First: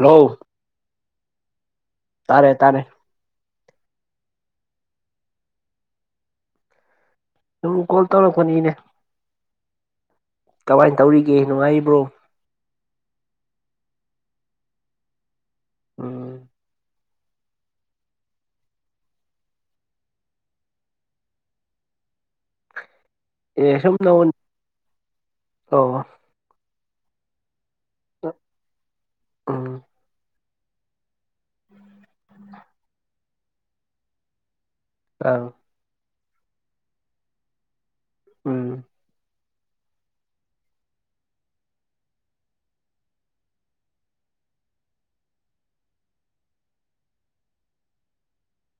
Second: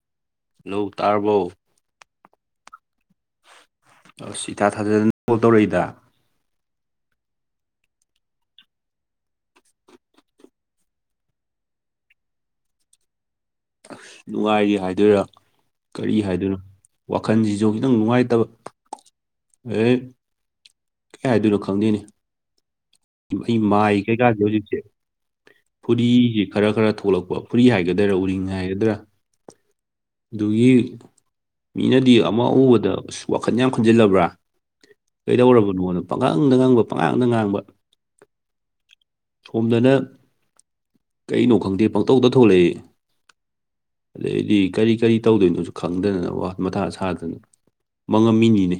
ꯍꯣ ꯅꯧ ꯇꯥꯔꯕꯣ ꯇꯥꯔꯦ ꯇꯥꯔꯦ ꯑ ꯏꯇꯥ ꯊꯥꯖꯗꯅ ꯇꯧꯔꯛꯏꯗ ꯅꯪ ꯀꯣꯜ ꯇꯧꯔꯛꯄꯅꯤꯅꯦ ꯀꯃꯥꯏꯅ ꯇꯧꯔꯤꯒꯦ ꯅꯨꯡꯉꯥꯏꯔꯤꯕ꯭ꯔꯣ ꯅꯨꯡꯉꯥꯏꯔꯤ ꯍꯥꯏꯗꯣꯏꯔꯥ ꯀꯔꯤ ꯎꯝ ꯍꯥꯏꯗꯣꯏꯅꯣ ꯋꯥꯈꯜꯁꯤꯁꯨ ꯈꯤꯇꯪ ꯅꯨꯡꯉꯥꯏꯇꯕ ꯑꯗꯩ ꯀꯩ ꯍꯥꯏꯗꯨꯅꯣ ꯈꯪꯗꯅꯤ ꯑꯩ ꯑꯦ ꯃꯥꯏ ꯁꯨꯝ ꯅꯧ ꯀꯩꯀꯥꯁꯦ ꯍꯧꯖꯤꯛꯁꯦ ꯑꯣ ꯐꯨꯔꯤꯁꯦ ꯈꯔ ꯈꯔ ꯊꯣꯛꯂꯛꯄ ꯐꯨꯔꯤ ꯍꯥꯏꯒꯗꯥ ꯗꯔ ꯎꯔꯤꯉ ꯍꯥꯏꯒꯗ꯭ꯔꯥ ꯎꯝ ꯑꯗꯨꯒꯤ ꯃꯤꯅꯗꯤ ꯑꯃ ꯎꯎꯕꯗ ꯋꯥꯈꯜ ꯌꯥꯝ ꯈꯟꯖꯤꯜꯂꯕ꯭ꯔꯥ ꯑꯪ ꯀꯩꯗꯧꯔꯕꯅꯣꯗ ꯄꯪꯈꯪꯗ ꯉꯪꯕ ꯄꯪꯉꯥꯡꯗ ꯉꯥꯡꯕ ꯎꯝ ꯁꯣꯝꯗꯅ ꯀꯩꯅꯣ ꯈꯪꯗꯦ ꯄꯪꯇꯧꯗ ꯊꯣꯛꯂꯛꯏ ꯑꯗꯗꯤ ꯀꯔꯤ ꯀꯔꯤ ꯇꯧꯗꯣꯏꯅꯣꯁꯨ ꯈꯪꯗꯗꯅ ꯋꯥ ꯃꯊꯥ ꯁꯥꯗꯅ ꯃꯥꯡꯉꯝꯃꯤꯅꯤꯅꯦ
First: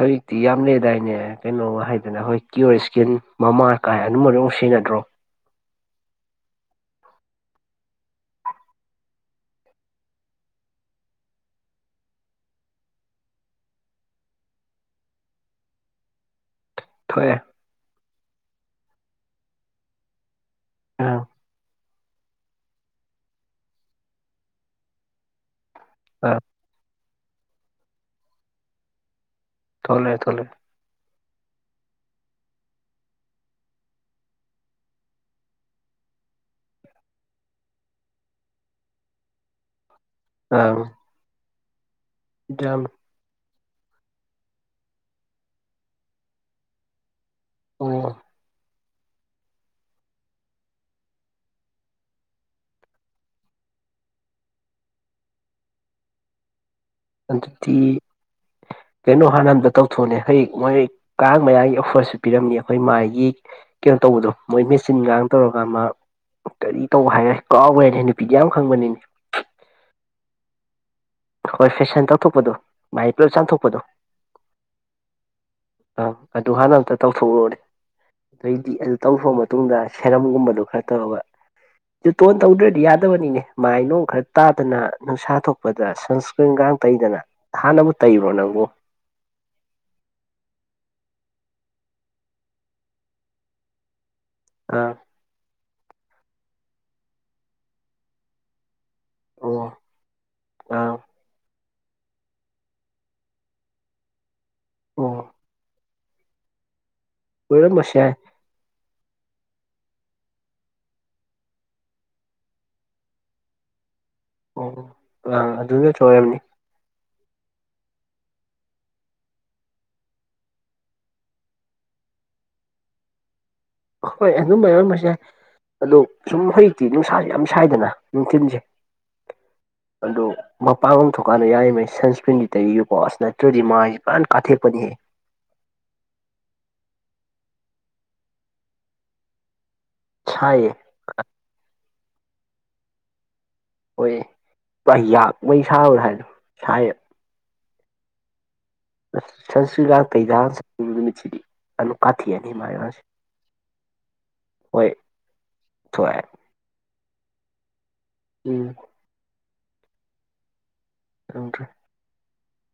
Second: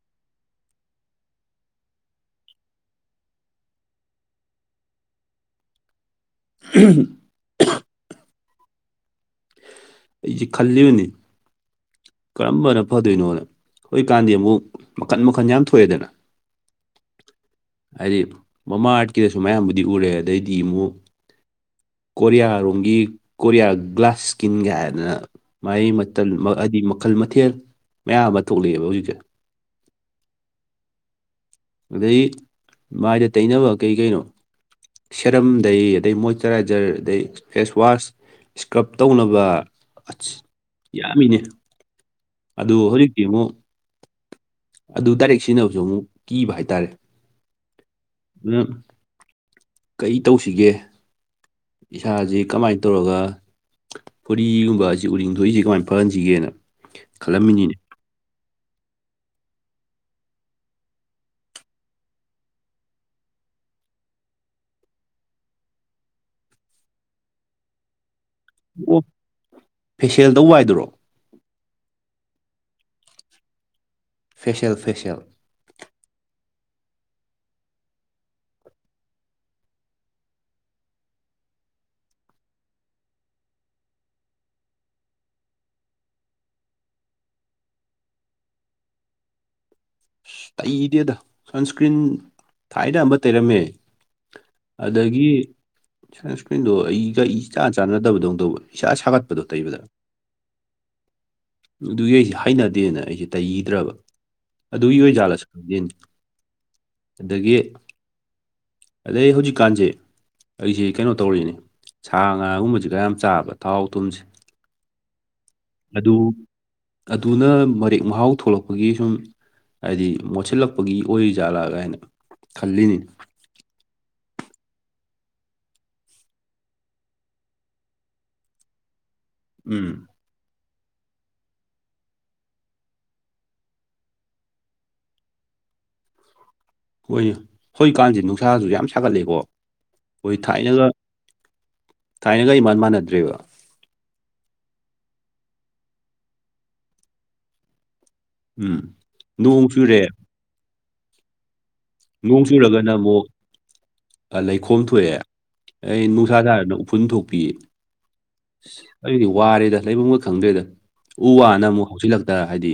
ꯍꯧꯖꯤꯛꯇꯤ ꯌꯥꯝ ꯂꯩꯔꯗꯥꯏꯅꯦ ꯀꯩꯅꯣ ꯍꯥꯏꯗꯅ ꯍꯣꯏ ꯀ꯭ ꯑꯔ ꯏꯁꯀꯦꯟ ꯃꯃꯥ ꯀꯥꯏ ꯑꯗꯨꯝꯕ ꯑꯗꯨꯝ ꯁꯦꯟꯅꯗ꯭ꯔꯣ ꯎ ꯑꯩꯁꯤ ꯈꯜꯂꯤꯕꯅꯤ ꯀꯔꯝꯕꯅ ꯐꯗꯣꯏꯅꯣꯅ ꯍꯧꯖꯤꯛꯀꯥꯟꯗꯤ ꯑꯃꯨꯛ ꯃꯈꯟ ꯃꯈꯟ ꯌꯥꯝ ꯊꯣꯛꯑꯦꯗꯅ ꯊꯣꯛꯑꯦ ꯍꯥꯏꯗꯤ ꯃꯃꯥ ꯑꯥꯔꯠꯀꯤꯗꯁꯨ ꯃꯌꯥꯝꯕꯨꯗꯤ ꯎꯔꯦ ꯑꯗꯩꯗꯤ ꯑꯃꯨꯛ ꯎꯝ ꯀꯣꯔꯤꯌꯥꯔꯣꯝꯒꯤ ꯀꯣꯔꯤꯌꯥ ꯒ꯭ꯂꯥꯁ ꯁ꯭ꯀꯤꯟꯒ ꯍꯥꯏꯗꯅ ꯃꯥꯏ ꯑꯪ ꯍꯥꯏꯗꯤ ꯃꯈꯜ ꯃꯊꯦꯜ ꯃꯌꯥꯝ ꯑꯃ ꯊꯣꯛꯂꯛꯑꯦꯕ ꯍꯧꯖꯤꯛꯁꯦ ꯊꯂꯦ ꯊꯂꯦ ꯑꯗꯩ ꯃꯥꯏꯗ ꯇꯩꯅꯕ ꯀꯩ ꯀꯩꯅꯣ ꯁꯦꯔꯝꯗꯩ ꯑꯗꯩ ꯃꯣꯏꯆꯔꯥꯏꯖꯔ ꯑꯗꯩ ꯐꯦꯁ ꯋꯥꯁ ꯏꯁꯀ꯭ꯔꯞ ꯇꯧꯅꯕ ꯑ ꯌꯥꯝꯃꯤꯅꯦ ꯑꯗꯨ ꯍꯧꯖꯤꯛꯇꯤ ꯑꯃꯨꯛ ꯑꯗꯨ ꯗꯥꯏꯔꯦꯛ ꯁꯤꯖꯤꯟꯅꯕꯁꯨ ꯑꯃꯨꯛ ꯀꯤꯕ ꯍꯥꯏꯇꯥꯔꯦ ꯑꯣ ꯑ ꯀꯩ ꯇꯧꯁꯤꯒꯦ ꯏꯁꯁꯤ ꯀꯃꯥꯏꯅ ꯇꯧꯔꯒ ꯐꯣꯔꯤꯒꯨꯝꯕꯕꯁꯤ ꯎꯔꯤꯡ ꯊꯣꯛꯏꯁꯤ ꯀꯃꯥꯏꯅ ꯐꯍꯟꯁꯤꯒꯦꯅ ꯈꯜꯂꯝꯃꯤꯅꯤꯅꯦ ꯑꯗꯨꯗꯤ ꯀꯩꯅꯣ ꯍꯥꯟ ꯍꯟꯗ ꯇꯧꯊꯣꯛꯅꯦ ꯍ ꯃꯣꯏ ꯀꯥꯡ ꯃꯌꯥꯒꯤ ꯑꯣꯐꯔꯁꯨ ꯄꯤꯔꯝꯅꯤ ꯑꯩꯈꯣꯏ ꯃꯥꯏꯒꯤ ꯀꯩꯅꯣ ꯇꯧꯕꯗꯣ ꯃꯣꯏ ꯃꯦꯆꯤꯟꯒ ꯇꯧꯔꯒꯥꯟ ꯃꯥ ꯀꯔꯤ ꯇꯧꯕ ꯍꯥꯏꯔꯦ ꯀꯥꯎꯕ꯭ꯔ ꯄꯤꯗꯤ ꯌꯥꯝ ꯈꯪꯕꯅꯤꯅꯤ ꯐꯦꯁꯤꯌꯦꯜꯗꯧ ꯋꯥꯏꯗꯔꯣ ꯍꯣꯏ ꯐꯦꯁꯟ ꯇꯧꯊꯣꯛꯄꯗꯣ ꯃꯥꯩ ꯄꯨꯂꯞ ꯆꯥꯝꯊꯣꯛꯄꯗꯣ ꯐꯦꯁꯤꯜ ꯐꯦꯁꯤꯦꯜ ꯑꯪ ꯑꯗꯨ ꯍꯥꯟꯅ ꯑ ꯑꯃꯇ ꯇꯧꯊꯣꯛꯎꯨꯔꯅꯦ ꯑꯗꯩꯗꯤ ꯑꯗꯨ ꯇꯧꯈ꯭ꯔꯕ ꯃꯇꯨꯡꯗ ꯁꯦꯔꯝꯒꯨꯝꯕꯗꯨꯣ ꯈꯔ ꯇꯧꯔꯒ ꯇꯣꯟ ꯇꯧꯗ꯭ꯔꯗꯤ ꯌꯥꯗꯕꯅꯤꯅꯦ ꯃꯥꯏ ꯅꯨꯡ ꯈꯔ ꯇꯥꯗꯅ ꯅꯨꯡꯁꯥ ꯊꯣꯛꯄꯗ ꯑꯁ ꯁꯟꯁꯀ꯭ꯔꯤꯟ ꯀꯥꯡ ꯇꯩꯗꯅ ꯍꯥꯟꯅꯕꯨ ꯇꯩꯕ꯭ꯔꯣ ꯅꯪꯕꯨ ꯑꯁ ꯇꯩꯗꯦꯗ ꯁꯟꯁꯀ꯭ꯔꯤꯟ ꯊꯥꯏꯅ ꯑꯃꯝꯕ ꯇꯩꯔꯝꯃꯦ ꯑꯥ ꯑꯗꯒꯤ ꯁꯟꯁꯀ꯭ꯔꯤꯟꯗꯣ ꯑꯩꯒ ꯏ ꯆꯥꯟ ꯆꯥꯟꯅꯗꯕꯗꯧꯅ ꯇꯧꯕꯅꯦ ꯏꯁꯥ ꯁꯥꯒꯠꯄꯗꯣ ꯑꯣ ꯇꯩꯕꯗ ꯑꯥ ꯑꯗꯨꯒꯤ ꯑꯩꯁꯦ ꯍꯥꯏꯅꯗꯦꯅ ꯑꯩꯁꯦ ꯇꯩꯈꯤꯗ꯭ꯔꯕ ꯑꯗꯨꯒꯤ ꯑꯣ ꯌꯦꯟ ꯄꯣꯣꯟ ꯃꯁꯦ ꯑꯗꯩ ꯍꯧꯖꯤꯛꯀꯥꯟꯁꯦ ꯑꯩꯁꯤ ꯀꯩꯅꯣ ꯇꯧꯔꯤꯅꯦ ꯁꯥ ꯉꯥꯒꯨꯝꯕꯕꯁꯤ ꯈꯔ ꯌꯥꯝ ꯆꯥꯕ ꯊꯥꯎ ꯊꯨꯝꯁꯦ ꯑꯣ ꯑ ꯑꯗꯨ ꯑꯗꯨꯅ ꯃꯔꯦꯛ ꯃꯍꯥꯎ ꯊꯣꯛꯂꯛꯄꯒꯤ ꯁꯨꯝ ꯍꯥꯏꯗꯤ ꯃꯣꯠꯁꯤꯜꯂꯛꯄꯒꯤ ꯑꯣꯏꯔꯤ ꯖꯥꯠꯂꯥ ꯀꯥꯏꯅ ꯈꯜꯂꯤꯅꯤꯅꯦ ꯍꯣꯏ ꯑꯗꯨꯝꯕ ꯌꯥꯎꯔꯝꯕꯁꯦ ꯑꯗꯣ ꯁꯨꯝ ꯍꯧꯖꯤꯛꯇꯤ ꯅꯨꯡꯁꯥꯁꯦ ꯌꯥꯝ ꯁꯥꯏꯗꯅ ꯅꯨꯡꯊꯤꯤꯟꯁꯦ ꯎꯝ ꯑꯗꯨꯣ ꯃꯄꯥꯡ ꯑꯃ ꯊꯣꯛꯀꯥꯟꯗ ꯌꯥꯔꯤꯉꯩ ꯁꯟꯁꯀ꯭ꯔꯤꯟꯗꯤ ꯇꯧꯔꯤ ꯌ ꯄꯁ ꯅꯠꯇ꯭ꯔꯗꯤ ꯃꯥꯥꯏꯁꯦ ꯄꯨꯔꯥꯟ ꯀꯥꯊꯦꯛꯄꯅꯤꯍꯦ ꯍꯣꯏꯅꯦ ꯍꯧꯖꯤꯛꯀꯥꯟꯁꯤꯦ ꯅꯨꯡꯁꯥꯁꯨ ꯌꯥꯝ ꯁꯥꯒꯠꯂꯦꯀꯣ ꯑꯩꯣꯏ ꯁꯥꯏꯌꯦ ꯊꯥꯏꯅꯒ ꯊꯥꯏꯅꯒ ꯑꯩ ꯏꯥꯟ ꯃꯥꯟꯅꯗ꯭ꯔꯦꯕ ꯍꯣꯏ ꯄꯨꯔꯥ ꯌꯥꯛꯕꯩ ꯁꯥꯕ꯭ꯔꯥ ꯍꯥꯏꯗꯣ ꯁꯥꯏꯌꯦꯕ ꯎꯝ ꯅꯣꯡ ꯆꯨꯔꯦ ꯁꯁ ꯄꯩꯗꯥ ꯃꯆ ꯅꯣꯡ ꯆꯨꯔꯒꯅ ꯑꯃꯨꯛ ꯂꯩꯈꯣꯝ ꯍꯣꯏ ꯊꯣꯛꯑꯦ ꯑꯩ ꯊꯣꯛꯑꯦ ꯅꯨꯡꯁꯥ ꯊꯥꯔꯅ ꯎꯐꯨꯟ ꯊꯣꯛꯄꯤꯌꯦ ꯎꯝ ꯑꯩꯗꯤ ꯋꯥꯔꯦꯗ ꯂꯩꯐꯝꯨꯡꯒ ꯈꯪꯗ꯭ꯔꯦꯗ ꯎ ꯋꯥꯅ ꯈꯪꯗ꯭ꯔꯦ ꯑꯃꯨꯛ ꯍꯧꯥꯎꯁꯤꯜꯂꯛꯇ ꯍꯥꯏꯗꯤ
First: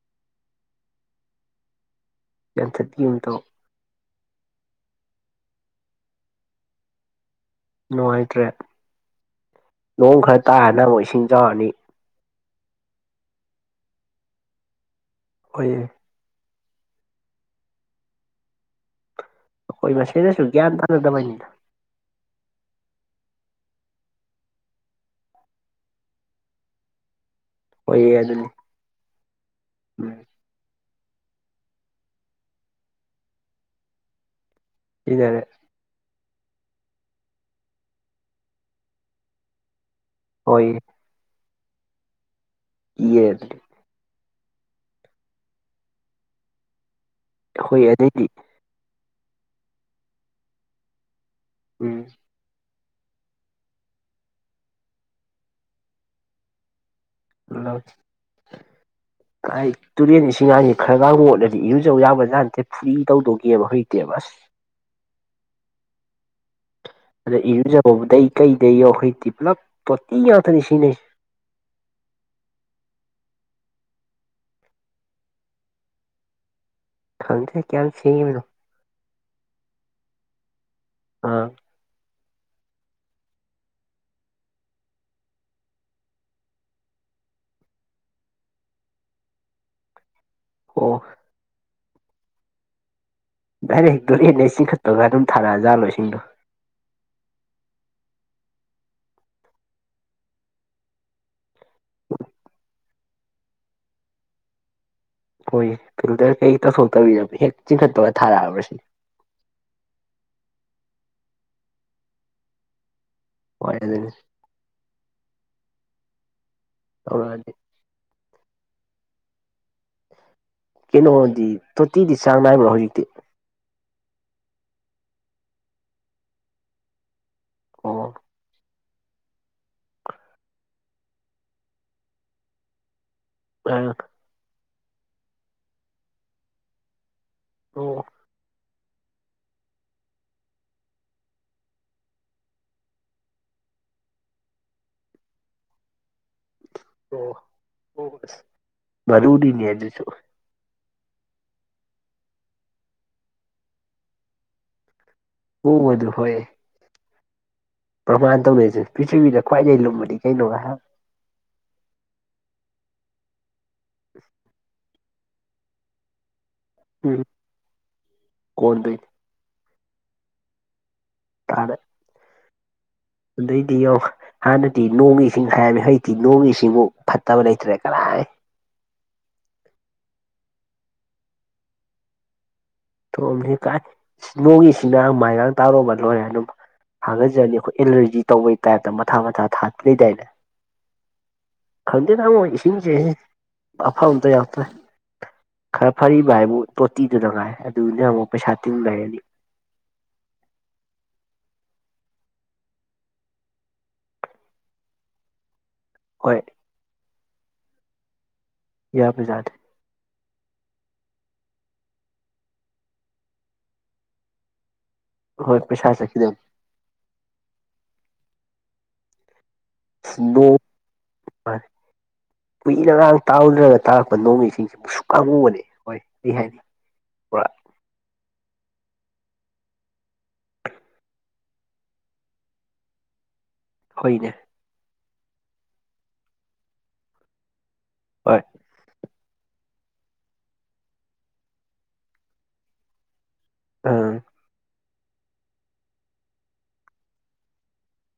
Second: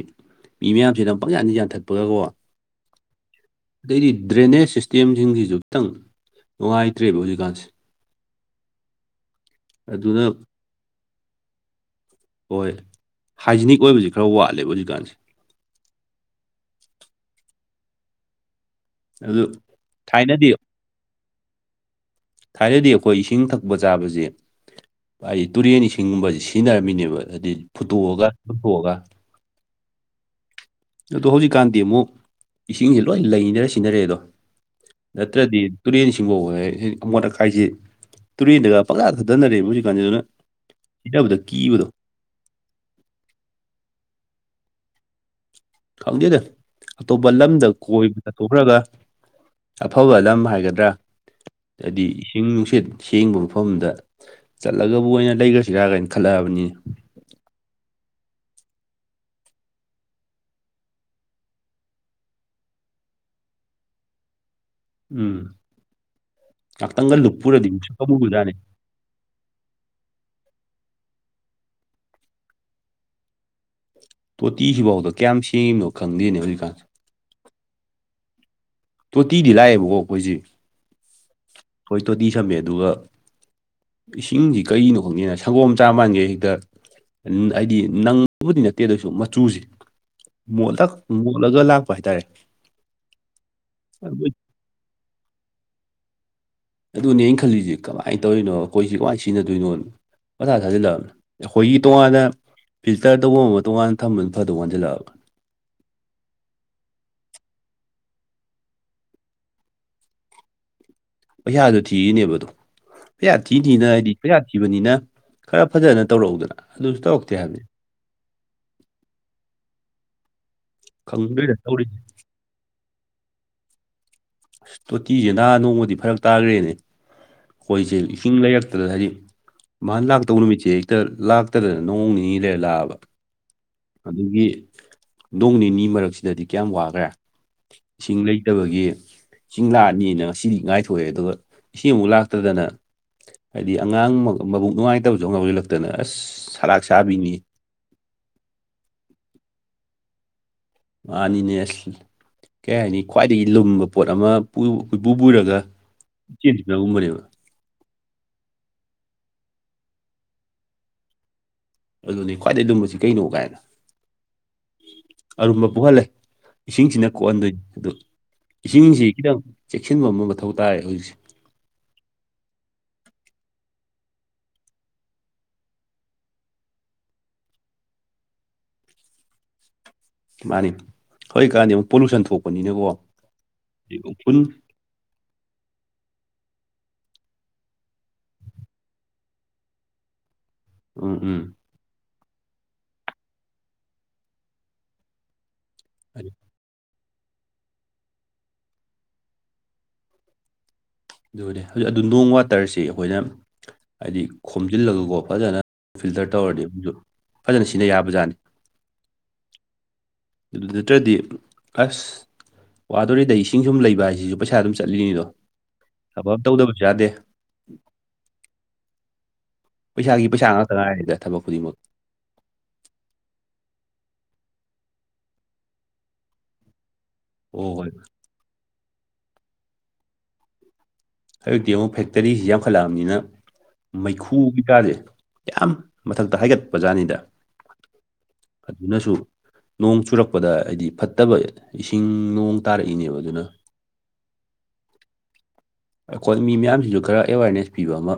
ꯃꯤ ꯃꯌꯥꯝꯁꯦ ꯑꯗꯨ ꯄꯪꯁꯥꯟ ꯖꯟ ꯊꯠꯄꯒꯀꯣ ꯌꯥꯟꯊꯠꯄꯤ ꯑꯃꯨꯇꯥꯎ ꯑꯗꯩꯗꯤ ꯗ꯭ꯔꯦꯅꯦꯖ ꯁꯤꯁꯇꯦꯝꯁꯤꯡꯁꯤꯁꯨ ꯈꯤꯇꯪ ꯅꯨꯡꯉꯥꯏꯇ꯭ꯔꯦꯕ ꯍꯧꯖꯤꯛꯀꯥꯟꯁꯦ ꯅꯨꯡꯉꯥꯏꯇ꯭ꯔꯦ ꯅꯣꯡ ꯑꯗꯨꯅ ꯈꯔ ꯇꯥꯔꯅ ꯑꯃꯨꯛ ꯏꯁꯤꯡ ꯆꯥꯎꯔꯅꯤ ꯍꯣꯏ ꯍꯥꯏꯖꯤꯅꯤꯛ ꯑꯣꯏꯕꯁꯤ ꯈꯔ ꯋꯥꯠꯂꯦꯕ ꯍꯧꯖꯤꯛꯀꯥꯟꯁꯦ ꯑꯩꯈꯣꯏ ꯑꯗꯨ ꯍꯣꯏ ꯃꯁꯦꯟꯗꯁꯨ ꯊꯥꯏꯅꯗꯤ ꯒ꯭ꯌꯥꯟ ꯇꯥꯅꯗꯕꯅꯤꯅ ꯊꯥꯏꯅꯗꯤ ꯑꯩꯈꯣꯏ ꯏꯁꯤꯡ ꯊꯛꯄ ꯆꯥꯕꯁꯦ ꯍꯥꯏꯗꯤ ꯇꯨꯔꯦꯟ ꯏꯁꯤꯡꯒꯨꯝꯕꯕꯁꯤ ꯁꯤꯖꯤꯟꯅꯔꯝꯃꯤꯅꯦꯕ ꯑꯗꯨꯗꯤ ꯍꯣꯏꯌꯦ ꯐꯨꯠꯇꯣꯛꯑꯒ ꯑꯗꯨꯅꯤ ꯐꯨꯊꯣꯛꯑꯒ ꯎꯝ ꯑꯗꯣ ꯍꯧꯖꯤꯛꯀꯥꯟꯗꯤ ꯑꯃꯨꯛ ꯏꯁꯤꯡꯁꯦ ꯂꯣꯏ ꯂꯩꯅꯔ ꯁꯤꯟꯅꯔꯛꯑꯦ ꯑꯗꯣ ꯁꯤꯖꯤꯟꯅꯔꯦ ꯅꯠꯇ꯭ꯔꯗꯤ ꯇꯨꯔꯦꯟ ꯁꯤꯡꯐꯥꯎ ꯑꯃꯣꯠ ꯑꯀꯥꯏꯁꯤꯦ ꯇꯨꯔꯦꯟꯗꯒ ꯄꯪꯂꯥꯗ ꯈꯊꯅꯔꯦꯕ ꯍꯧꯖꯤꯛ ꯀꯥꯟꯁꯤ ꯑꯗꯨꯅ ꯍꯣꯏ ꯏꯗꯕꯨꯕꯗꯣ ꯀꯕꯗꯣ ꯌꯦꯠ ꯈꯪꯗꯦꯗ ꯑꯇꯣꯞꯄ ꯂꯝꯗ ꯍꯣꯏ ꯀꯣꯏꯕ ꯑꯗꯩꯗꯤ ꯆꯠꯊꯣꯛꯈ꯭ꯔꯒ ꯑꯐꯕ ꯂꯝ ꯍꯥꯏꯒꯗ꯭ꯔꯥ ꯎꯝ ꯍꯥꯏꯗꯤ ꯏꯪ ꯅꯨꯡꯁꯤꯠ ꯁꯦꯡꯕ ꯃꯐꯝꯗ ꯆꯠꯂꯒꯕꯨ ꯑꯣꯏꯅ ꯂꯩꯈ꯭ꯔꯁꯤꯔꯥ ꯀꯥꯏꯅ ꯈꯜꯂꯛꯑꯕꯅꯤ ꯍꯜꯂꯣ ꯀ ꯇꯨꯔꯦꯟ ꯏꯁꯤꯡꯅꯥꯥꯡꯁꯤ ꯈꯔꯒ ꯃꯣꯠꯂꯗꯤ ꯏꯔꯨ ꯆꯧ ꯌꯥꯝꯕ ꯖꯥꯠꯅꯠꯇꯦ ꯐꯨꯔꯤ ꯇꯧꯗꯧꯒꯦꯕ ꯍꯧꯖꯤꯛꯇꯤ ꯑꯕꯁ ꯎꯝ ꯉꯥꯛꯇꯪꯒ ꯑꯗ ꯂꯨꯞꯄꯨꯔꯗꯤ ꯃꯨꯁꯨꯛꯀ ꯏꯔꯨꯖꯕꯧꯕꯗꯩ ꯃꯨꯕꯖꯥꯠꯅꯤ ꯀꯩꯗꯩꯈꯩꯛꯇꯤ ꯄꯨꯂꯞ ꯇꯣꯇꯤ ꯉꯥꯛꯇꯅꯤ ꯁꯤꯖꯤꯟꯅꯩꯁꯦ ꯇꯣꯇꯤꯁꯤꯐꯥꯎꯗ ꯀꯌꯥꯝ ꯁꯦꯡꯉꯤꯅꯣ ꯈꯪꯗꯦꯅꯦ ꯍꯧꯖꯤꯛꯀꯥꯟꯁꯦ ꯈꯪꯗꯦ ꯀꯌꯥ ꯁꯤꯅꯣ ꯇꯣꯇꯤꯗꯤ ꯂꯥꯛꯑꯦꯕꯀꯣ ꯑꯩꯈꯣꯏꯁꯤꯦ ꯎ ꯇꯣꯇꯤ ꯁꯝꯃꯦ ꯑꯗꯨꯒ ꯏꯁꯤꯡꯁꯤ ꯀꯔꯤꯒꯤꯅꯣ ꯈꯪꯗꯦꯅ ꯁꯪꯒꯣꯝ ꯆꯥ ꯃꯥꯟꯒꯦ ꯍꯦꯛꯇ ꯍꯥꯏꯗꯤ ꯅꯪꯉꯕꯨꯗꯤ ꯅꯠꯇꯦ ꯑꯗꯨ ꯑꯣꯏꯁꯨ ꯃꯆꯨꯁꯦ ꯃꯣꯠꯂ ꯑꯣ ꯃꯣꯠꯂꯒ ꯂꯥꯛꯄ ꯍꯥꯏꯇꯥꯔꯦ ꯗꯥꯏꯔꯦꯛꯇꯣ ꯂꯦ ꯂꯩ ꯆꯤꯡꯈꯠꯄꯒ ꯑꯗꯨꯝ ꯊꯥꯔꯛꯑꯖꯥꯠꯂꯣ ꯏꯁꯤꯡꯗꯣ ꯑꯗꯨꯅꯦ ꯑꯩꯅ ꯈꯜꯂꯤꯁꯤꯦ ꯀꯃꯥꯏꯅ ꯇꯧꯔꯤꯅꯣ ꯑꯩꯈꯣꯏꯁꯤ ꯀꯃꯥꯏꯅ ꯁꯤꯖꯤꯟꯅꯗꯣꯏꯅꯣꯅꯣ ꯃꯊꯥ ꯊꯥꯖꯤꯜꯂꯛꯑꯕꯅꯦ ꯑꯩꯈꯣꯏꯒꯤ ꯇꯣꯉꯥꯟꯅ ꯐꯤꯜꯇꯔ ꯇꯧꯕ ꯑꯃ ꯇꯣꯉꯥꯟꯅ ꯊꯝꯕꯅ ꯐꯗꯧ ꯋꯥꯟꯖꯜꯂꯛꯑꯒ ꯍꯣꯏ ꯐꯤꯜꯇꯔ ꯀꯩ ꯇꯧꯊꯣꯛꯇꯕꯤꯅꯣ ꯍꯦꯛ ꯆꯤꯡꯈꯠꯄꯒ ꯊꯥꯔꯛꯑꯕ꯭ꯔ ꯁꯤ ꯄꯩꯁꯥꯗꯨꯣ ꯊꯤꯔꯤꯅꯦꯕ ꯑꯣ ꯄꯩꯁꯥ ꯊꯤ ꯍꯣꯏ ꯊꯤꯅ ꯍꯥꯏꯗꯤ ꯑꯗꯨꯅꯤ ꯄꯩꯁꯥ ꯁꯤꯕꯅꯤꯅ ꯈꯔ ꯐꯖꯅ ꯇꯧꯔꯛꯎꯗꯅ ꯑꯗꯨꯁꯨ ꯇꯧꯔꯛꯇꯦ ꯇꯧꯔꯛꯑꯗꯤ ꯍꯥꯏꯕꯅꯤ ꯀꯩꯅꯣꯗꯤ ꯈꯪꯗ꯭ꯔꯦꯗ ꯇꯧꯔꯤꯁꯦ ꯇꯣꯇꯤꯗꯤ ꯆꯥꯡ ꯅꯥꯏꯕ꯭ꯔꯥ ꯍꯧꯖꯤꯛꯇꯤ ꯑꯁ ꯇꯣꯇꯤꯁꯦ ꯅꯍꯥ ꯅꯣꯡꯃꯗꯤ ꯐꯔꯛ ꯇꯥꯈ꯭ꯔꯦꯅꯦ ꯑꯩꯈꯣꯏꯁꯦ ꯑꯣ ꯏꯁꯤꯡ ꯂꯩꯔꯛ ꯍꯥꯏꯗꯤ ꯃꯥꯅ ꯂꯥꯛꯇꯧꯕ ꯅꯨꯃꯤꯠꯁꯦ ꯍꯦꯛꯇ ꯂꯥꯛꯇꯗꯅ ꯅꯣꯡ ꯅꯤꯅꯤ ꯂꯩꯔ ꯂꯥꯛꯑꯕ ꯐ [unintelligible] ꯑꯗꯨꯒꯤ ꯅꯣꯡ ꯅꯤꯅꯤ ꯃꯔꯛꯁꯤꯗꯗꯤ ꯀꯌꯥꯝ ꯋꯥꯈ꯭ꯔꯦ ꯑꯣ ꯏꯁꯤꯡ ꯂꯩꯇꯕꯒꯤ ꯆꯤꯡ ꯂꯥꯛꯑꯅꯤꯅ ꯉꯁꯤꯗꯤ ꯉꯥꯏꯊꯣꯛꯑꯦ ꯑꯗꯨꯒ ꯏꯁꯤꯡ ꯑꯃꯨꯛ ꯂꯥꯛꯇꯗꯅ ꯍꯥꯏꯗꯤ ꯑꯉꯥꯡ ꯃꯕꯨꯛ ꯅꯨꯡꯉꯥꯏꯇꯕꯁꯨ ꯑꯥꯃꯨꯛ ꯌꯥꯎꯖꯤꯂꯛꯇꯅꯥ ꯑꯁ ꯁꯂꯥꯛ ꯑꯣ ꯁꯥꯕꯤꯅꯤ ꯑꯣ ꯑꯁ ꯋꯥꯔꯤꯗꯤꯅ ꯑꯗꯨꯁꯨ ꯃꯥꯅꯤꯅꯦꯁ ꯀꯩ ꯍꯥꯏꯅꯤ ꯈ꯭ꯋꯥꯏꯗꯒꯤ ꯂꯨꯝꯕ ꯄꯣꯠ ꯑꯃ ꯄꯨ ꯀꯣꯏꯄꯨ ꯄꯨꯔꯥꯒ ꯍꯣꯡꯕꯗꯨ ꯍꯣꯏ ꯏꯆꯦꯟꯁꯤꯅꯒꯨꯝꯕꯅꯦꯕ ꯄ꯭ꯔꯃꯥꯟ ꯇꯧꯅꯔꯤꯁꯦ ꯄ꯭ꯔꯤꯊꯤꯕꯤꯗ ꯈ꯭ꯋꯥꯏꯗꯑꯩ ꯂꯨꯝꯃꯗꯤ ꯀꯩꯅꯣ ꯍꯥꯏꯍ ꯑꯗꯨꯅꯤ ꯈ꯭ꯋꯥꯏꯗꯑꯩ ꯂꯨꯝꯕꯁꯤ ꯀꯩꯅꯣ ꯀꯥꯏꯅ ꯎ [unintelligible] ꯑꯔꯨꯝꯕ ꯄꯣꯛꯍꯜꯂꯦ ꯏꯁꯤꯡꯁꯤꯅ ꯎꯝ ꯀꯣꯛꯍꯟꯗꯣꯏꯅꯤ ꯑꯗꯨ ꯀꯣꯟꯗꯣꯏꯅꯤ ꯏꯁꯤꯡꯁꯤ ꯈꯤꯇꯪ ꯆꯦꯛꯁꯤꯟꯕ ꯑꯃ ꯃꯊꯧ ꯇꯥꯔꯦ ꯍꯧꯖꯤꯛꯁꯦ ꯇꯗꯦ ꯑꯗꯩꯏꯗꯤꯌꯣ ꯍꯥꯟꯅꯗꯤ ꯅꯣꯡꯒꯤ ꯏꯁꯤꯡ ꯍꯥꯏꯔꯃꯤ ꯍꯧꯖꯤꯛꯇꯤ ꯅꯣꯡꯒꯤ ꯏꯁꯤꯡꯃꯨꯛ ꯐꯠꯇꯕ ꯂꯩꯇ꯭ꯔꯦ ꯀꯔꯥꯏ ꯃꯥꯅꯤ ꯍꯧꯒꯤꯛꯀꯥꯟꯗꯤ ꯑꯃꯨꯛ ꯄꯣꯂꯨꯁꯟ ꯊꯣꯛꯄꯅꯤꯅꯀꯣ ꯊꯣꯡꯑꯝꯅꯤꯍꯦ ꯀꯥꯏ ꯍꯥꯏꯗꯤ ꯎꯐꯨꯟ ꯅꯣꯡꯒꯤ ꯏꯁꯤꯡꯅ ꯃꯥꯏꯒꯥꯡ ꯇꯥꯔꯨꯕ ꯂꯣꯏꯔꯦ ꯑꯗꯨꯝ ꯊꯥꯒꯠꯆꯔꯅꯤ ꯑꯩꯈꯣꯏ ꯑꯦꯂꯔꯖꯤ ꯇꯧꯕꯒꯤ ꯇꯥꯏꯞꯇ ꯃꯊꯥ ꯃꯊꯥ ꯊꯥ ꯂꯩꯗꯥꯏꯅꯦ ꯎꯝ ꯎꯝ ꯈꯪꯗꯦꯗꯥ ꯑꯥꯃꯣ ꯏꯁꯤꯡꯁꯦ ꯑꯐꯥꯕꯥ ꯑꯝꯇꯥ ꯌꯥꯎꯇꯔꯦ ꯈꯔ ꯍꯥꯏꯗꯤ ꯐꯔꯤꯕ ꯍꯥꯏꯕꯨ ꯇꯣꯇꯤꯗꯨꯅꯉꯥꯏ ꯑꯗꯨꯅꯦ ꯑꯃꯨꯛ ꯄꯩꯁꯥ ꯇꯤꯟ ꯂꯩꯔꯅꯤ ꯑꯗꯨꯅꯦ ꯍꯧꯖꯤꯛ ꯑꯗꯨ ꯅꯣꯡ ꯋꯥꯇꯔꯁꯤ ꯑꯩꯈꯣꯏꯅ ꯍꯥꯏꯗꯤ ꯈꯣꯝꯖꯤꯜꯂꯒꯀꯣ ꯐꯖꯅ ꯐꯤꯜꯇꯔ ꯍꯣꯏ ꯇꯧꯔꯗꯤ ꯑꯃꯨꯛꯁꯨ ꯐꯖꯅ ꯁꯤꯖꯤꯟꯅ ꯌꯥꯕꯖꯥꯠꯅꯤ ꯌꯥꯕ ꯖꯥꯠꯅꯤ ꯑꯗꯨ ꯅꯠꯇ꯭ꯔꯗꯤ ꯑꯁ ꯋꯥꯗꯣꯔꯤꯗ ꯏꯁꯤꯡ ꯁꯨꯝ ꯂꯩꯕ ꯍꯥꯏꯁꯤꯁꯨ ꯄꯩꯁꯥ ꯑꯗꯨꯝ ꯆꯠꯂꯤꯅꯤꯗꯣ ꯍꯣꯏ ꯄꯩꯁꯥ ꯊꯕꯛ ꯆꯠꯈꯤꯗꯣꯏꯅꯤ ꯑꯃꯥ ꯇꯧꯗꯕꯁꯨ ꯌꯥꯗꯦ ꯄꯩꯁꯥꯒꯤ ꯄꯩꯁꯥ ꯅꯣꯡ ꯉꯥꯛꯇ ꯉꯥꯏꯔꯦꯗꯥ ꯊꯕꯛ ꯈꯨꯗꯤꯡꯃꯛ ꯀꯨꯏꯅꯒꯥꯡ ꯇꯥꯔꯨꯗ꯭ꯔꯒ ꯇꯥꯔꯛꯄ ꯅꯣꯡꯃ ꯏꯁꯤꯁꯦ ꯃꯨꯁꯨꯛꯀꯥ ꯃꯨꯕꯅꯦ ꯍꯣꯏ ꯑꯩ ꯍꯥꯏꯅ ꯑꯣ ꯌꯥꯏꯕꯥ [unintelligible] ꯍꯧꯖꯤꯛꯇꯤ ꯑꯃꯨꯛ ꯐꯦꯛꯇꯔꯤꯁꯤ ꯌꯥꯝꯈꯠꯂꯛꯑꯕꯅꯤꯅ ꯍꯣꯏꯅꯦ ꯃꯩꯈꯨ ꯀꯩ ꯀꯥꯁꯦ ꯌꯥꯝ ꯃꯊꯛꯇ ꯍꯥꯏꯒꯠꯄꯖꯥꯠꯅꯤꯗ ꯍꯣꯏ ꯑꯗꯨꯅꯁꯨ ꯅꯣꯡ ꯆꯨꯔꯛꯄꯗ ꯍꯥꯏꯗꯤ ꯐꯠꯇꯕ ꯏꯁꯤꯡ ꯅꯣꯡ ꯇꯥꯔꯛꯏꯅꯦꯕ ꯑꯗꯨꯅ ꯑꯥ ꯑꯩꯈꯣꯏ ꯃꯤ ꯃꯌꯥꯝꯁꯤꯅ ꯈꯔ ꯑꯦꯋꯥꯔꯅꯦꯁ ꯄꯤꯕ ꯑꯃ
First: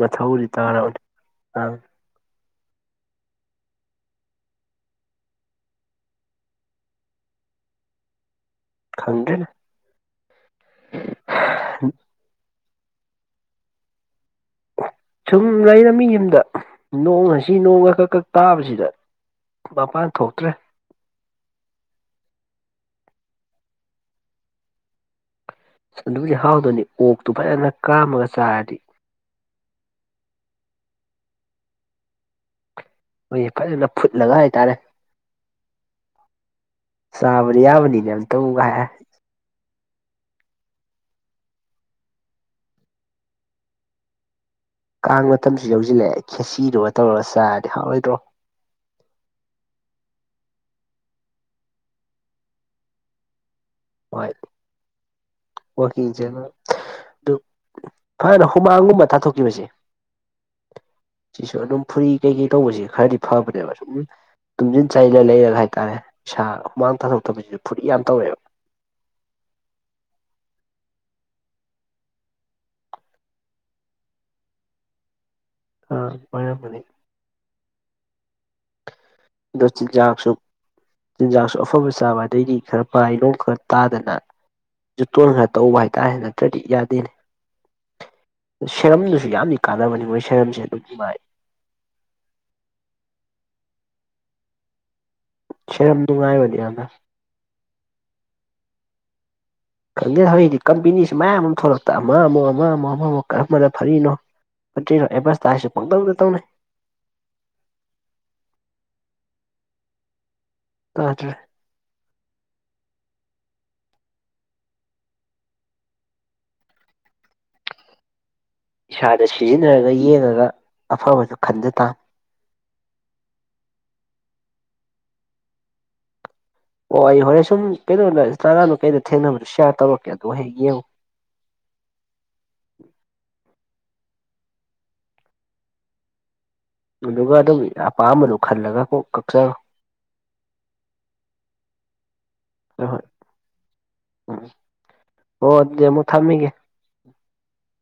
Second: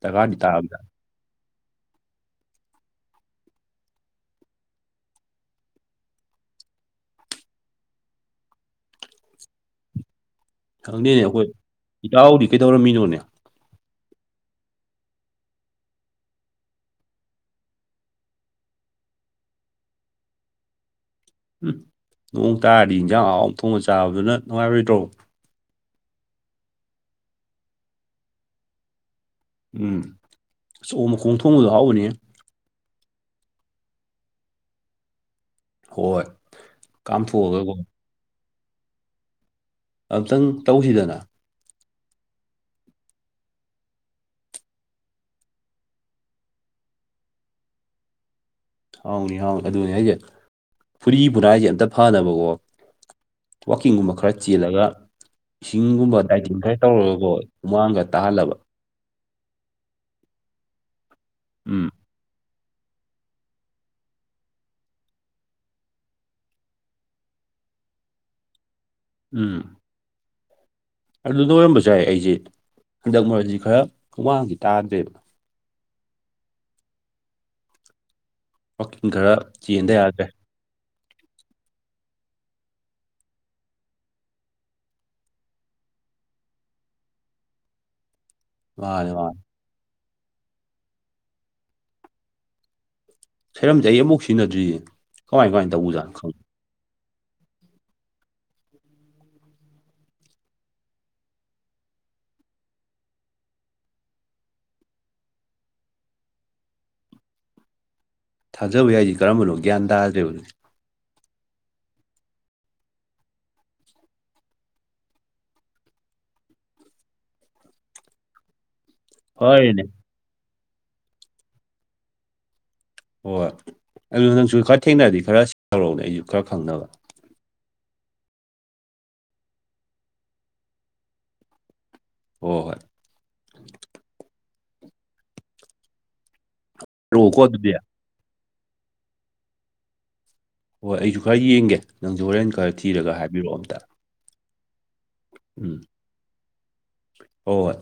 ꯗꯔꯀꯥꯔꯗꯤ ꯇꯥꯕꯗ ꯇꯥꯔꯕꯅꯤ ꯌꯥꯝ ꯈꯪꯗꯦ ꯈꯪꯗꯦꯅꯦ ꯑꯩꯈꯣꯏ ꯏꯇꯥꯎꯗꯤ ꯀꯩꯗꯧꯔꯝꯃꯤꯅꯣꯅꯦ ꯁꯨꯝ ꯂꯩꯔꯝ ꯃꯤ ꯌꯨꯝꯗ ꯅꯣꯡ ꯉꯁꯤ ꯅꯣꯡꯒ ꯀꯛ ꯀꯛ ꯇꯥꯕꯁꯤꯗ ꯃꯄꯥꯟ ꯊꯣꯛꯇ꯭ꯔꯦ ꯎꯝ ꯅꯣꯡ ꯇꯥꯔꯗꯤ ꯏꯟꯖꯥꯡ ꯑꯍꯥꯎ ꯊꯣꯡꯉ ꯆꯥꯕꯗꯨꯅ ꯅꯨꯡꯉꯥꯏꯔꯣꯏꯗ꯭ꯔꯣ ꯑꯗꯨꯕꯨꯗꯤ ꯍꯥꯎꯗꯨꯅꯤ ꯑꯣꯛꯇꯨ ꯐꯖꯅ ꯀꯥꯝꯃꯒ ꯆꯥꯔꯗꯤ ꯎꯝ ꯑꯁ ꯑꯣꯛ ꯃꯈꯣꯡ ꯊꯣꯡꯕꯗꯣ ꯍꯥꯎꯕꯅꯤꯍꯦ ꯍꯣꯏꯌꯦ ꯐꯖꯅ ꯐꯨꯠꯂꯒ ꯍꯥꯏꯇꯥꯔꯦ ꯍꯣꯏ ꯆꯥꯕꯗꯤ ꯀꯥꯝꯊꯣꯛꯑꯒꯀꯣ ꯌꯥꯕꯅꯤꯅꯦ ꯑꯇꯕꯨꯒ ꯍꯥꯏꯔꯥ ꯑꯝꯇꯪ ꯇꯧꯁꯤꯗꯅ ꯀꯥꯡ ꯃꯇꯝꯁꯨ ꯌꯧꯁꯤꯜꯂꯛꯑꯦ ꯈꯦꯆꯤꯗꯨꯒ ꯇꯧꯔꯒ ꯆꯥꯔꯗꯤ ꯍꯥꯎꯔꯣꯏꯗ꯭ꯔꯣ ꯍꯥꯎꯅꯤ ꯍꯥꯎꯅꯤ ꯑꯗꯨꯅꯤ ꯍꯥꯏꯁꯦ ꯐꯨꯔꯤ ꯐꯨꯅꯥꯏꯁꯤ ꯑꯝꯇ ꯐꯅꯕꯀꯣ ꯋꯥꯛꯀꯤꯡꯒꯨꯝꯕ ꯍꯣꯏ ꯈꯔ ꯆꯦꯜꯂꯒ ꯋꯥꯛꯀꯤꯡ ꯏꯁꯤꯡꯒꯨꯝꯕ ꯆꯦꯟꯕ ꯗꯥꯏꯇꯤꯡ ꯈꯔ ꯇꯧꯔꯒꯀꯣ ꯍꯨꯃꯥꯡꯒ ꯇꯥꯍꯜꯂꯕ ꯃꯥꯡꯒꯨꯝꯕ ꯊꯥꯊꯣꯛꯈꯤꯕꯁꯦ ꯁꯤꯁꯨ ꯑꯗꯨꯝ ꯎꯝ ꯐꯨꯔꯤ ꯀꯩꯀꯩ ꯇꯧꯕꯁꯤ ꯈꯔꯗꯤ ꯐꯕꯅꯦꯕ ꯁꯨꯝ ꯇꯨꯝꯁꯤꯟ ꯆꯥꯏꯜꯂ ꯂꯩꯔꯒ ꯍꯥꯏꯇꯥꯔꯦ ꯏꯁꯩꯁꯥ ꯍꯨꯃꯥꯡ ꯊꯥꯊꯣꯛꯇꯕꯁꯤꯁꯨ ꯐꯨꯔꯤꯠ ꯌꯥꯝ ꯇꯧꯌꯦꯕ ꯎꯝ ꯑꯗꯨ ꯂꯣꯏꯔꯝꯕꯁꯨ ꯌꯥꯏ ꯑꯩꯁꯦ ꯍꯟꯗꯛ ꯃꯔꯛꯁꯤ ꯈꯔ ꯈꯣꯡꯃꯥꯡꯗꯤ ꯇꯥꯗ꯭ꯔꯦꯕ ꯑ ꯑꯣꯏꯔꯝ ꯒꯅꯤ ꯋꯥꯀꯤꯡꯒꯔ ꯑꯗꯣ ꯆꯤꯟꯖꯥꯛꯁꯨ ꯆꯤꯟꯖꯥꯛꯁꯨ ꯑꯐꯕ ꯆꯥꯕ ꯑꯗꯩꯗꯤ ꯈꯔ ꯄꯥꯏꯂꯅꯨꯡ ꯈꯔ ꯇꯥꯗꯅ ꯖꯨꯇꯣꯟ ꯈꯔ ꯇꯧꯕ ꯍꯥꯏꯇꯥꯔꯦ ꯅꯠꯇ꯭ꯔꯗꯤ ꯌꯥꯗꯦꯅꯦ ꯃꯥꯅꯦ ꯃꯥꯅꯦ ꯁꯦꯔꯝꯗꯨꯁꯨ ꯌꯥꯝꯅ ꯀꯥꯟꯅꯕꯅꯤ ꯃꯣꯏ ꯁꯦꯔꯝꯁꯦ ꯑꯗꯨꯝ ꯅꯨꯡꯉꯥꯏ ꯁꯩꯔꯝꯗꯤ ꯑꯩ ꯑꯃꯨꯛ ꯁꯤꯟꯅꯗ꯭ꯔꯤꯁꯦ ꯀꯃꯥꯏ ꯀꯃꯥꯏꯅ ꯁꯦꯔꯝ ꯇꯧꯕꯖꯥꯠ ꯈꯪ ꯅꯨꯡꯉꯥꯏꯕꯅꯤ ꯌꯥꯝꯅ ꯈꯪꯗꯦ ꯍꯧꯖꯤꯛꯗꯤ ꯀꯝꯄꯦꯅꯤꯁꯤ ꯃꯌꯥꯝ ꯑꯃ ꯊꯣꯛꯂꯛꯇ ꯑꯃ ꯑꯃꯨꯛ ꯑꯃ ꯑꯃꯨꯛ ꯑꯃꯃꯨꯛ ꯀꯔꯝꯕꯅ ꯐꯔꯤꯅꯣ ꯐꯠꯇꯔꯣ ꯑꯦꯕꯁ ꯇꯥꯏꯁꯨ ꯄꯪꯗꯧꯗ ꯇꯧꯅꯦ ꯊꯥꯖꯕ ꯌꯥꯏꯗꯤ ꯀꯔꯝꯕꯅ ꯒ꯭ꯌꯥꯟ ꯇꯥꯗ꯭ꯔꯕ ꯑꯗꯨꯗꯤ ꯇꯥꯗꯔꯦ ꯏꯁꯥꯗ ꯍꯣꯏꯅꯦ ꯁꯤꯖꯤꯟꯅꯔꯒ ꯌꯦꯡꯉꯒ ꯑꯐꯕꯗꯨ ꯈꯟꯖ ꯇꯥꯃꯤ ꯍꯣꯏ ꯑꯗꯨ ꯅꯪꯁꯨ ꯈꯔ ꯊꯦꯡꯅꯔꯗꯤ ꯈꯔ ꯇꯧꯔꯛꯎꯅꯦ ꯑꯩꯁꯨ ꯈꯔ ꯈꯪꯅꯕ ꯍ ꯑꯩ ꯍꯣꯔꯦꯟ ꯁꯨꯝ ꯀꯩꯅꯦꯗ ꯏꯟꯇꯥꯒ꯭ꯔꯥꯝꯗ ꯀꯩꯗ ꯊꯦꯡꯅꯕꯗꯣꯌꯥꯔ ꯇꯧꯛꯀꯦ ꯑꯗꯨꯍꯦꯛ ꯌꯦꯡꯉꯨ ꯍꯣ ꯍꯣꯏ ꯑꯗꯨꯗꯨꯒ ꯍꯥꯏꯔꯛꯑꯣꯀꯣ ꯑꯗꯨꯝ ꯑꯗꯨꯗꯤ ꯑꯄꯥꯝꯕꯗꯨ ꯈꯜꯂꯒ ꯀꯣꯛ ꯀꯛꯆꯔꯣ ꯍꯣꯏ ꯑꯩꯁꯨ ꯈꯔ ꯌꯦꯡꯒꯦ ꯅꯪꯁꯨ ꯍꯣꯔꯦꯟ ꯈꯔ ꯍꯣꯏ ꯍꯣꯏ ꯊꯤꯔꯒ ꯍꯥꯏꯕꯤꯔꯛꯑꯣ ꯑꯝꯇ ꯎꯝ ꯍꯣꯏ ꯑꯗꯨ ꯑꯃꯨꯛ ꯊꯝꯃꯤꯒꯦ ꯍꯣ ꯍꯣꯢ